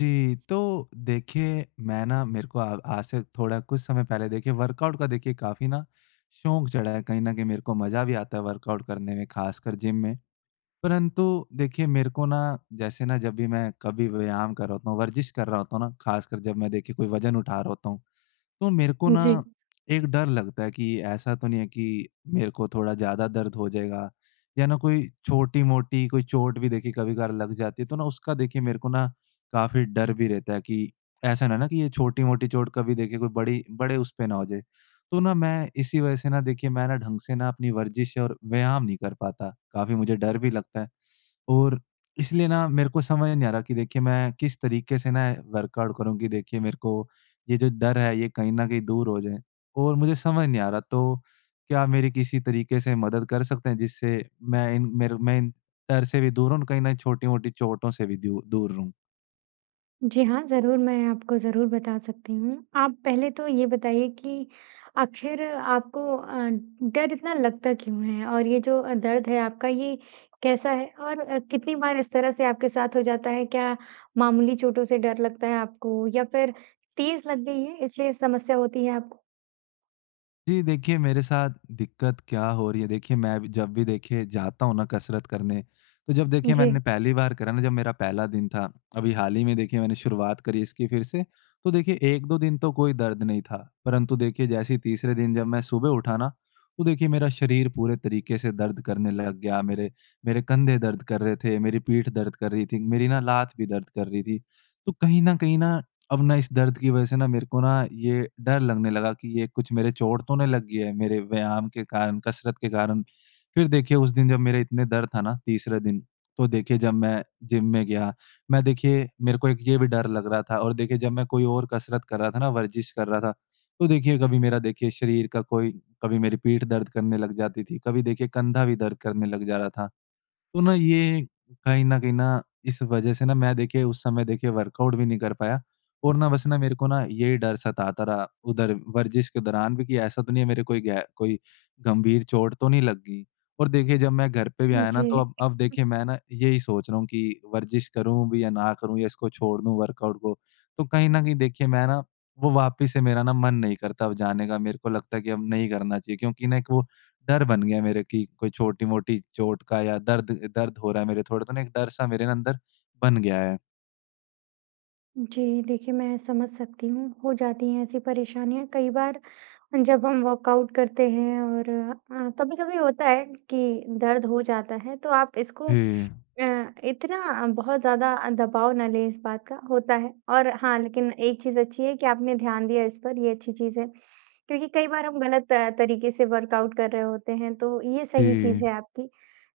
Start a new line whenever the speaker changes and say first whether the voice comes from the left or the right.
left: जी, तो देखिए मैं ना मेरे को आ आज से थोड़ा कुछ समय पहले देखिए वर्कआउट का देखिए काफ़ी ना शौक चढ़ा है। कहीं न कहीं मेरे को मज़ा भी आता है वर्कआउट करने में, ख़ासकर जिम में। परंतु देखिए मेरे को ना, जैसे ना, जब भी मैं कभी व्यायाम कर रहा होता हूँ, वर्जिश कर रहा होता हूँ ना, ख़ासकर जब मैं देखिए कोई वज़न उठा रहा होता हूँ। तो मेरे को ना
right: जी।
left: एक डर लगता है कि ऐसा तो नहीं है कि मेरे को थोड़ा ज़्यादा दर्द हो जाएगा, या ना कोई छोटी-मोटी कोई चोट भी देखिए कभी-कभार लग जाती है, तो ना उसका देखिए मेरे को ना काफ़ी डर भी रहता है कि ऐसा ना ना कि ये छोटी-मोटी चोट कभी देखिए कोई बड़ी बड़े उस पे ना हो जाए। तो ना मैं इसी वज़ह से ना देखिए मैं ना ढंग से ना अपनी वर्जिश और व्यायाम नहीं कर पाता, काफ़ी मुझे डर भी लगता है। और इसलिए ना मेरे को समझ नहीं आ रहा कि देखिए मैं किस तरीके से ना वर्कआउट करूँ कि देखिए मेरे को ये जो डर है ये कहीं न कहीं दूर हो जाए। और मुझे समझ नहीं आ रहा, तो क्या आप मेरी किसी तरीके से मदद कर सकते हैं जिससे मैं इन मेरे मैं इन डर से भी दूर हूँ और कहीं न छोटी-मोटी चोटों से भी दू दूर रहूँ?
right: जी हाँ, ज़रूर मैं आपको ज़रूर बता सकती हूँ। आप पहले तो ये बताइए कि आखिर आपको डर इतना लगता क्यों है? और ये जो दर्द है आपका ये कैसा है? और कितनी बार इस तरह से आपके साथ हो जाता है? क्या मामूली चोटों से डर लगता है आपको या फिर तेज़ लग गई है इसलिए समस्या होती है आपको?
left: जी, देखिए मेरे साथ दिक्कत क्या हो रही है, देखिए मैं भी जब भी देखिए जाता हूँ ना कसरत करने, तो जब देखिए
right: जी।
left: मैंने पहली बार करा ना, जब मेरा पहला दिन था, अभी हाल ही में देखिए मैंने शुरुआत करी इसकी फिर से, तो देखिए 1-2 दिन तो कोई दर्द नहीं था। परंतु देखिए जैसे ही तीसरे दिन जब मैं सुबह उठा ना, तो देखिए मेरा शरीर पूरे तरीके से दर्द करने लग गया, मेरे मेरे कंधे दर्द कर रहे थे, मेरी पीठ दर्द कर रही थी, मेरी ना लात भी दर्द कर रही थी। तो कहीं न कहीं ना अब ना इस दर्द की वजह से ना मेरे को ना ये डर लगने लगा कि ये कुछ मेरे चोट तो नहीं लगी है, मेरे व्यायाम के कारण, कसरत के कारण। फिर देखिए उस दिन जब मेरे इतने दर्द था ना तीसरे दिन, तो देखिए जब मैं जिम में गया, मैं देखिए मेरे को एक ये भी डर लग रहा था, और देखिए जब मैं कोई और कसरत कर रहा था ना, वर्जिश कर रहा था, तो देखिए कभी मेरा देखिए शरीर का कोई, कभी मेरी पीठ दर्द करने लग जाती थी, कभी देखिए कंधा भी दर्द करने लग जा रहा था। तो ना ये कहीं न कहीं ना इस वज़ह से ना मैं देखिए उस समय देखिए वर्कआउट भी नहीं कर पाया, और ना बस ना मेरे को ना यही डर सताता रहा उधर वर्जिश के दौरान भी कि ऐसा तो नहीं है मेरे कोई गंभीर चोट तो नहीं लग गई। और देखिए जब मैं घर पे भी आया ना, तो
right: जी।
left: अब देखिए मैं ना यही सोच रहा हूँ कि वर्जिश करूँ भी या ना करूँ, या इसको छोड़ दूँ वर्कआउट को। तो कहीं न कहीं देखिए मैं ना वो वापस से मेरा ना मन नहीं करता अब जाने का, मेरे को लगता है कि अब नहीं करना चाहिए, क्योंकि ना एक वो डर बन गया मेरे कि कोई छोटी-मोटी चोट का या दर्द दर्द हो रहा है मेरे थोड़ा, तो ना एक डर सा मेरे ना अंदर बन गया है।
right: जी, देखिए मैं समझ सकती हूँ, हो जाती हैं ऐसी परेशानियाँ। कई बार जब हम वर्कआउट करते हैं और कभी-कभी होता है कि दर्द हो जाता है तो आप इसको
left: जी,
right: अ, इतना बहुत ज़्यादा दबाव ना लें इस बात का, होता है। और हाँ, लेकिन एक चीज़ अच्छी है कि आपने ध्यान दिया इस पर, ये अच्छी चीज़ है। क्योंकि कई बार हम गलत तरीके से वर्कआउट कर रहे होते हैं तो ये सही
left: जी।
right: चीज़ है आपकी।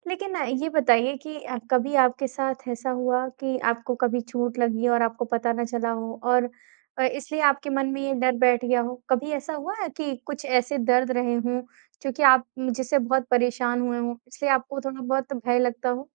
right: लेकिन ये बताइए कि कभी आपके साथ ऐसा हुआ कि आपको कभी चोट लगी और आपको पता ना चला हो और इसलिए आपके मन में ये डर बैठ गया हो। कभी ऐसा हुआ है कि कुछ ऐसे दर्द रहे हों, जो कि आप जिससे बहुत परेशान हुए हों, इसलिए आपको थोड़ा बहुत भय लगता हो?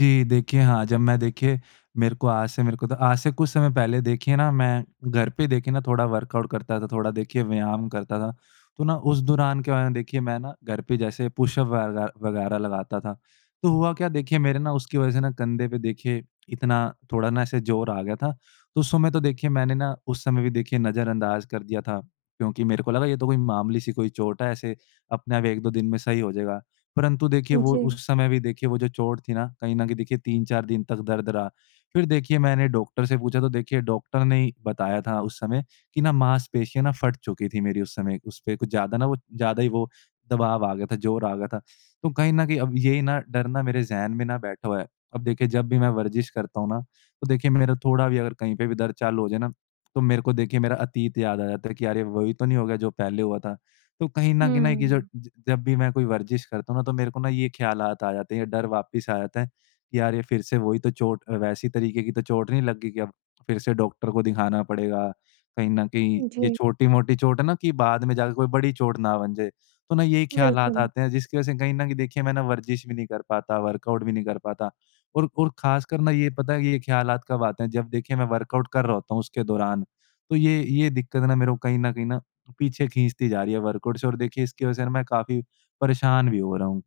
left: जी, देखिए हाँ, जब मैं देखिए मेरे को आज से मेरे को तो आज से कुछ समय पहले देखिए ना मैं घर पे देखिए ना थोड़ा वर्कआउट करता था, थोड़ा देखिए व्यायाम करता था। तो ना उस दौरान क्या हुआ ना, देखिए मैं ना घर पे जैसे पुशअप वगैरह लगाता था। तो हुआ क्या, देखिए मेरे ना उसकी वज़ह से ना कंधे पे देखिए इतना थोड़ा ना ऐसे ज़ोर आ गया था। तो उस समय तो देखिए मैंने ना उस समय भी देखिए नज़रअंदाज कर दिया था, क्योंकि मेरे को लगा ये तो कोई मामूली सी कोई चोट है, ऐसे अपने आप 1-2 दिन में सही हो जाएगा। परंतु देखिए वो
right: जी।
left: उस समय भी देखिए वो जो चोट थी ना, कहीं न कहीं देखिए 3-4 दिन तक दर्द रहा। फिर देखिए मैंने डॉक्टर से पूछा, तो देखिए डॉक्टर ने ही बताया था उस समय कि ना मांसपेशियाँ ना फट चुकी थी मेरी उस समय, उस पे कुछ ज़्यादा ना वो ज़्यादा ही वो दबाव आ गया था, ज़ोर आ गया था। तो कहीं न कहीं अब ये ना डर ना मेरे ज़हन में ना बैठा हुआ है। अब देखिए जब भी मैं वर्जिश करता हूँ ना, तो देखिए मेरा थोड़ा भी अगर कहीं पे भी दर्द चालू हो जाए ना, तो मेरे को देखिए मेरा अतीत याद आ जाता है कि यार ये वही तो नहीं हो गया जो पहले हुआ था। तो कहीं न कहीं ना कि जो
right: हुँ।
left: ज जब भी मैं कोई वर्जिश करता हूँ ना, तो मेरे को ना ये ख़्यालात आ जाते हैं, ये डर वापस आ जाता है कि यार ये फिर से वही तो चोट वैसी तरीके की तो चोट नहीं लग गई कि अब फिर से डॉक्टर को दिखाना पड़ेगा। कहीं न कहीं ये
right: जी,
left: छोटी-मोटी चोट है ना कि बाद में जाके कोई बड़ी चोट ना बन जाए। तो ना यही ख़्यालात
right: बिल्कुल।
left: आते हैं, जिसकी वज़ह से कहीं न कहीं देखिए मैं ना वर्जिश भी नहीं कर पाता, वर्कआउट भी नहीं कर पाता। और ख़ासकर ना ये पता है कि ये ख़्यालात कब आते हैं, जब देखिए मैं वर्कआउट कर रहा होता हूँ उसके दौरान। तो ये दिक्कत ना मेरे को कहीं न कहीं ना पीछे खींचती जा रही है वर्कआउट से, और देखिए इसकी वजह से ना मैं काफ़ी परेशान भी हो रहा हूँ।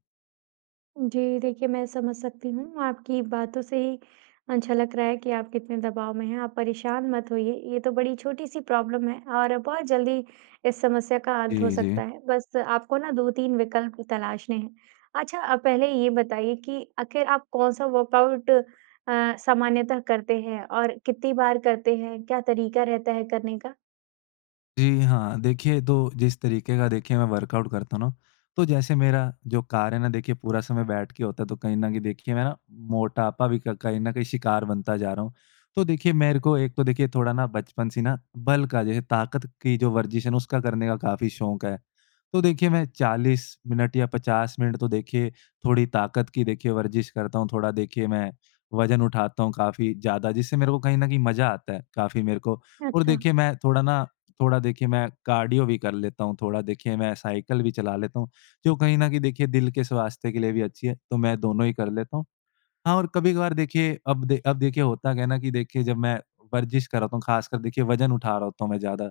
right: जी, देखिए मैं समझ सकती हूँ। आपकी बातों से ही झलक रहा है कि आप कितने दबाव में हैं। आप परेशान मत होइए, ये तो बड़ी छोटी-सी प्रॉब्लम है और बहुत जल्दी इस समस्या का अंत हो
left: जी, जी।
right: सकता है। बस आपको ना 2-3 विकल्प तलाशने हैं। अच्छा पहले ये बताइए कि आखिर आप कौन-सा वर्कआउट सामान्यतः करते हैं और कितनी बार करते हैं? क्या तरीका रहता है करने का?
left: जी हाँ, देखिए तो जिस तरीके का देखिए मैं वर्कआउट करता हूँ ना, तो जैसे मेरा जो कार्य है ना देखिए पूरा समय बैठ के होता है, तो कहीं न कहीं देखिए मैं ना मोटापा भी क कहीं न कहीं शिकार बनता जा रहा हूँ। तो देखिए मेरे को एक तो देखिए थोड़ा ना बचपन से ना बल का जैसे ताकत की जो वर्जिश है ना उसका करने का काफ़ी शौक है। तो देखिए मैं 40 मिनट या 50 मिनट तो देखिए थोड़ी ताकत की देखिए वर्जिश करता हूँ, थोड़ा देखिए मैं वज़न उठाता हूँ काफ़ी ज़्यादा, जिससे मेरे को कहीं न कहीं मज़ा आता है काफ़ी मेरे को। और
right: अच्छा।
left: देखिए मैं थोड़ा ना थोड़ा देखिए मैं कार्डियो भी कर लेता हूँ, थोड़ा देखिए मैं साइकिल भी चला लेता हूँ, जो कहीं न कहीं देखिए दिल के स्वास्थ्य के लिए भी अच्छी है, तो मैं दोनों ही कर लेता हूँ। हाँ, और कभी-कभार देखिए अब देखिए होता क्या है ना कि देखिए जब मैं वर्जिश कर रहा होता हूँ, ख़ासकर देखिए वज़न उठा रहा होता हूँ मैं ज़्यादा,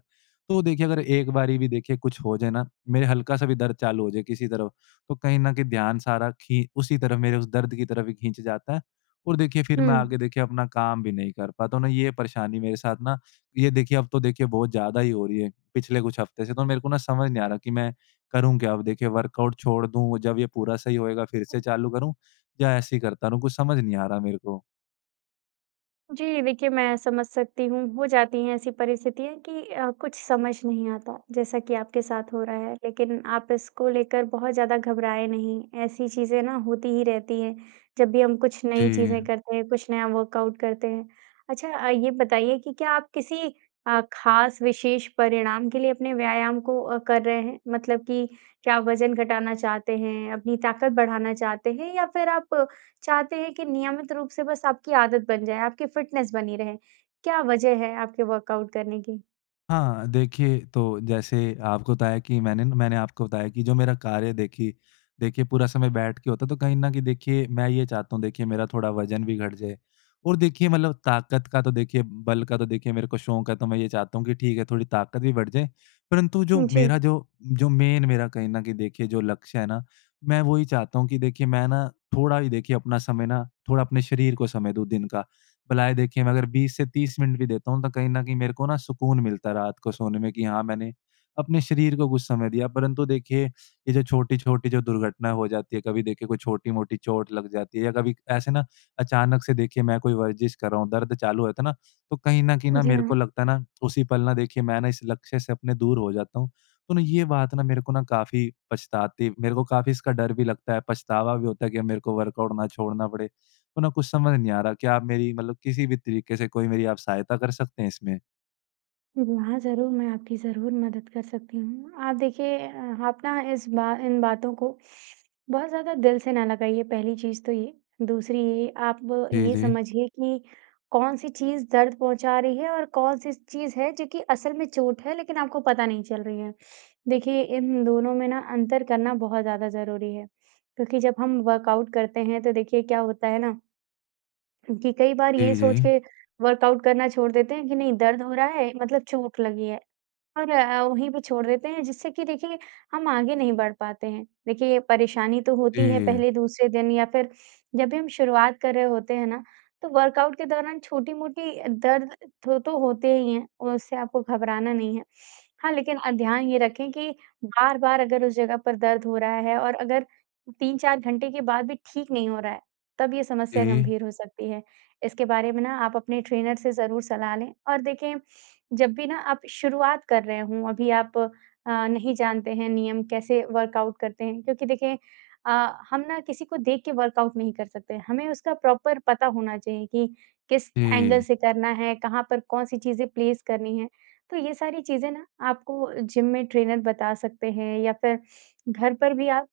left: तो देखिए अगर एक बारी भी देखिए कुछ हो जाए ना, मेरे हल्का-सा भी दर्द चालू हो जाए किसी तरफ, तो कहीं न कहीं ध्यान सारा खी उसी तरफ, मेरे उस दर्द की तरफ ही खींच जाता है, और देखिए फिर
right: हुँ।
left: मैं आगे देखिए अपना काम भी नहीं कर पाता हूँ ना, ये परेशानी मेरे साथ ना ये देखिए अब तो देखिए बहुत ज़्यादा ही हो रही है पिछले कुछ हफ़्ते से, तो मेरे को ना समझ नहीं आ रहा कि मैं करूँ क्या, अब देखिए वर्कआउट छोड़ दूँ, जब ये पूरा सही होएगा फिर से चालू करूँ, या ऐसे ही करता रहूँ? कुछ समझ नहीं आ रहा मेरे को।
right: जी, देखिए मैं समझ सकती हूँ, हो जाती हैं ऐसी परिस्थितियाँ कि कुछ समझ नहीं आता, जैसा कि आपके साथ हो रहा है। लेकिन आप इसको लेकर बहुत ज़्यादा घबराएँ नहीं, ऐसी चीज़ें ना होती ही रहती हैं, जब भी हम कुछ
left: जी।
right: नई चीज़ें करते हैं, कुछ नया वर्कआउट करते हैं। अच्छा ये बताइए कि क्या आप किसी खास विशेष परिणाम के लिए अपने व्यायाम को कर रहे हैं? मतलब कि क्या आप वज़न घटाना चाहते हैं, अपनी ताकत बढ़ाना चाहते हैं या फिर आप चाहते हैं कि नियमित रूप से बस आपकी आदत बन जाए, आपकी फ़िटनेस बनी रहे। क्या वजह है आपके वर्कआउट करने की?
left: हाँ, देखिए, तो जैसे आपको बताया कि मैंने न मैंने आपको बताया कि जो मेरा कार्य देखिए देखिए पूरा समय बैठ के होता है, तो कहीं न कहीं देखिए मैं ये चाहता हूँ, देखिए मेरा थोड़ा वज़न भी घट जाए। और देखिए मतलब ताकत का तो देखिए बल का तो देखिए मेरे को शौक है, तो मैं ये चाहता हूँ कि ठीक है थोड़ी ताकत भी बढ़ जाए। परंतु जो
right: जी,
left: मेरा जो जो मेन मेरा कहीं न कहीं देखिए जो लक्ष्य है ना, मैं वो ही चाहता हूँ कि देखिए मैं ना थोड़ा ही देखिए अपना समय ना थोड़ा अपने शरीर को समय दूँ दिन का। भलाए देखिए मैं अगर 20 से 30 मिनट भी देता हूँ, तो कहीं न कहीं मेरे को ना सुकून मिलता है रात को सोने में कि हाँ, मैंने अपने शरीर को कुछ समय दिया। परंतु देखिए, ये जो छोटी-छोटी जो दुर्घटना हो जाती है, कभी देखिए कोई छोटी-मोटी चोट लग जाती है या कभी ऐसे ना अचानक से देखिए मैं कोई वर्जिश कर रहा हूँ, दर्द चालू रहता है ना, तो कहीं न कहीं ना
right: जी
left: मेरे को
right: हाँ।
left: लगता है ना उसी पल ना देखिए मैं ना इस लक्ष्य से अपने दूर हो जाता हूँ। तो ना ये बात ना मेरे को ना काफ़ी पछताती, मेरे को काफ़ी इसका डर भी लगता है, पछतावा भी होता है कि अब मेरे को वर्कआउट ना छोड़ना पड़े। तो ना कुछ समझ नहीं आ रहा। क्या आप मेरी मतलब किसी भी तरीके से कोई मेरी आप सहायता कर सकते हैं इसमें?
right: हाँ, ज़रूर, मैं आपकी ज़रूर मदद कर सकती हूँ। आप देखिए आप ना इस बा इन बातों को बहुत ज़्यादा दिल से ना लगाइए, पहली चीज़ तो ये। दूसरी ये, आप
left: जी,
right: ये
left: जी।
right: समझिए कि कौन-सी चीज़ दर्द पहुँचा रही है और कौन-सी चीज़ है जो कि असल में चोट है, लेकिन आपको पता नहीं चल रही है। देखिए, इन दोनों में ना अंतर करना बहुत ज़्यादा ज़रूरी है, क्योंकि जब हम वर्कआउट करते हैं, तो देखिए क्या होता है ना कि कई बार ये
left: जी, जी।
right: सोच के वर्कआउट करना छोड़ देते हैं कि नहीं दर्द हो रहा है, मतलब चोट लगी है। और वहीं पे छोड़ देते हैं जिससे कि देखिए हम आगे नहीं बढ़ पाते हैं। देखिए परेशानी तो होती है
left: जी,
right: पहले दूसरे दिन या फिर जब भी हम शुरुआत कर रहे होते हैं ना, तो वर्कआउट के दौरान छोटी-मोटी दर्द तो होते ही हैं, उससे आपको घबराना नहीं है। हाँ, लेकिन ध्यान ये रखें कि बार-बार अगर उस जगह पर दर्द हो रहा है और अगर 3-4 घंटे के बाद भी ठीक नहीं हो रहा है, तब ये
left: जी,
right: समस्या
left: जी।
right: गंभीर हो सकती है। इसके बारे में ना आप अपने ट्रेनर से ज़रूर सलाह लें और देखें जब भी ना आप शुरुआत कर रहे हों, अभी आप नहीं जानते हैं नियम कैसे वर्कआउट करते हैं क्योंकि देखिए अ, हम ना किसी को देख के वर्कआउट नहीं कर सकते। हमें उसका प्रॉपर पता होना चाहिए कि किस एंगल से करना है, कहाँ पर कौन-सी चीज़ें प्लेस करनी है। तो ये सारी चीज़ें ना आपको जिम में ट्रेनर बता सकते हैं या फिर घर पर भी आप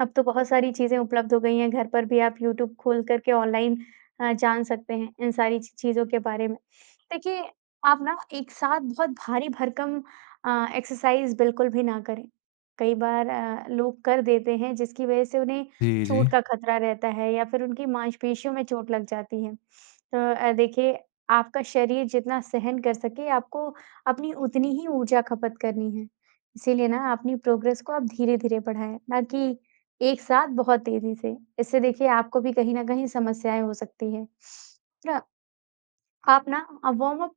right: अब तो बहुत सारी चीज़ें उपलब्ध हो गई हैं, घर पर भी आप यूट्यूब खोल कर के ऑनलाइन जान सकते हैं इन सारी ची चीज़ों के बारे में। देखिए, आप ना एक साथ बहुत भारी भरकम एक्सरसाइज़ बिल्कुल भी ना करें। कई बार लोग कर देते हैं जिसकी वज़ह से उन्हें
left: जी, जी।
right: चोट का खतरा रहता है या फिर उनकी मांसपेशियों में चोट लग जाती है। तो देखिए आपका शरीर जितना सहन कर सके आपको अपनी उतनी ही ऊर्जा खपत करनी है। इसीलिए ना अपनी प्रोग्रेस को आप धीरे-धीरे बढ़ाएँ, ना कि एक साथ बहुत तेज़ी से। इससे देखिए आपको भी कहीं न कहीं समस्याएँ हो सकती हैं। ना आप ना वार्म अप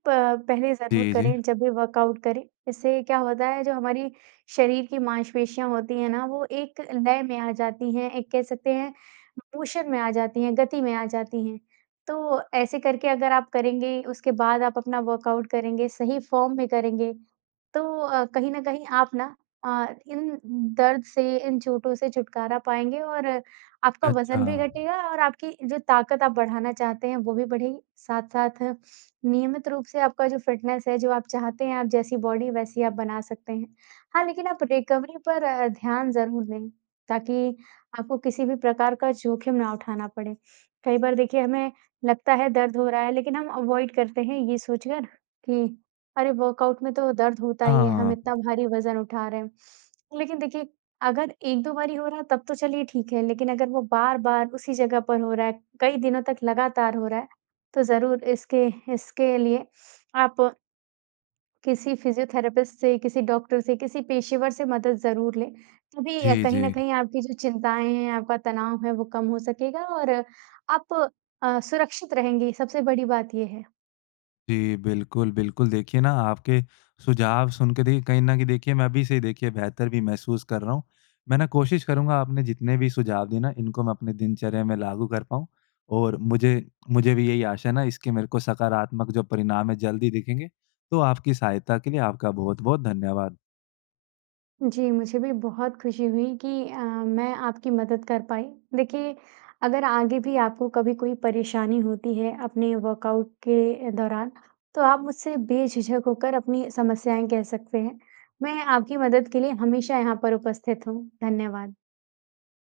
right: पहले ज़रूर
left: जी, जी।
right: करें जब भी वर्कआउट करें। इससे क्या होता है जो हमारी शरीर की मांसपेशियाँ होती हैं ना वो एक लय में आ जाती हैं, एक कह सकते हैं मोशन में आ जाती हैं, गति में आ जाती हैं। तो ऐसे करके अगर आप करेंगे, उसके बाद आप अपना वर्कआउट करेंगे, सही फ़ॉर्म में करेंगे, तो कहीं न कहीं आप ना इन दर्द से, इन चोटों से छुटकारा पाएँगे और आपका
left: अच्छा।
right: वज़न भी घटेगा और आपकी जो ताकत आप बढ़ाना चाहते हैं वो भी बढ़ेगी। साथ-साथ नियमित रूप से आपका जो फ़िटनेस है, जो आप चाहते हैं, आप जैसी बॉडी वैसी आप बना सकते हैं। हाँ, लेकिन आप रिकवरी पर ध्यान ज़रूर दें, ताकि आपको किसी भी प्रकार का जोखिम ना उठाना पड़े। कई बार देखिए हमें लगता है दर्द हो रहा है, लेकिन हम अवॉइड करते हैं ये सोचकर कि अरे! वर्कआउट में तो दर्द होता ही है, हम
left: हाँ।
right: इतना भारी वज़न उठा रहे हैं। लेकिन देखिए, अगर 1-2 बारी हो रहा है तब तो चलिए ठीक है, लेकिन अगर वो बार-बार उसी जगह पर हो रहा है, कई दिनों तक लगातार हो रहा है, तो ज़रूर इसके इसके लिए आप किसी फ़िज़ियोथेरेपिस्ट से, किसी डॉक्टर से, किसी पेशेवर से मदद ज़रूर लें। तभी
left: जी,
right: कहीं न
left: जी।
right: कहीं आपकी जो चिंताएँ हैं, आपका तनाव है, वो कम हो सकेगा और आप सुरक्षित रहेंगी, सबसे बड़ी बात ये है।
left: जी, बिल्कुल, बिल्कुल। देखिए ना, आपके सुझाव सुन के देखिए कहीं न कहीं देखिए मैं अभी से देखिए बेहतर भी महसूस कर रहा हूँ। मैं ना कोशिश करूँगा आपने जितने भी सुझाव दिए ना, इनको मैं अपने दिनचर्या में लागू कर पाऊँ, और मुझे मुझे भी यही आशा है ना इसके, मेरे को सकारात्मक जो परिणाम है जल्द ही दिखेंगे। तो आपकी सहायता के लिए आपका बहुत-बहुत धन्यवाद।
right: जी, मुझे भी बहुत खुशी हुई कि मैं आपकी मदद कर पाई। देखिए, अगर आगे भी आपको कभी कोई परेशानी होती है अपने वर्कआउट के दौरान, तो आप मुझसे बेझिझक होकर अपनी समस्याएँ कह सकते हैं। मैं आपकी मदद के लिए हमेशा यहाँ पर उपस्थित हूँ। धन्यवाद।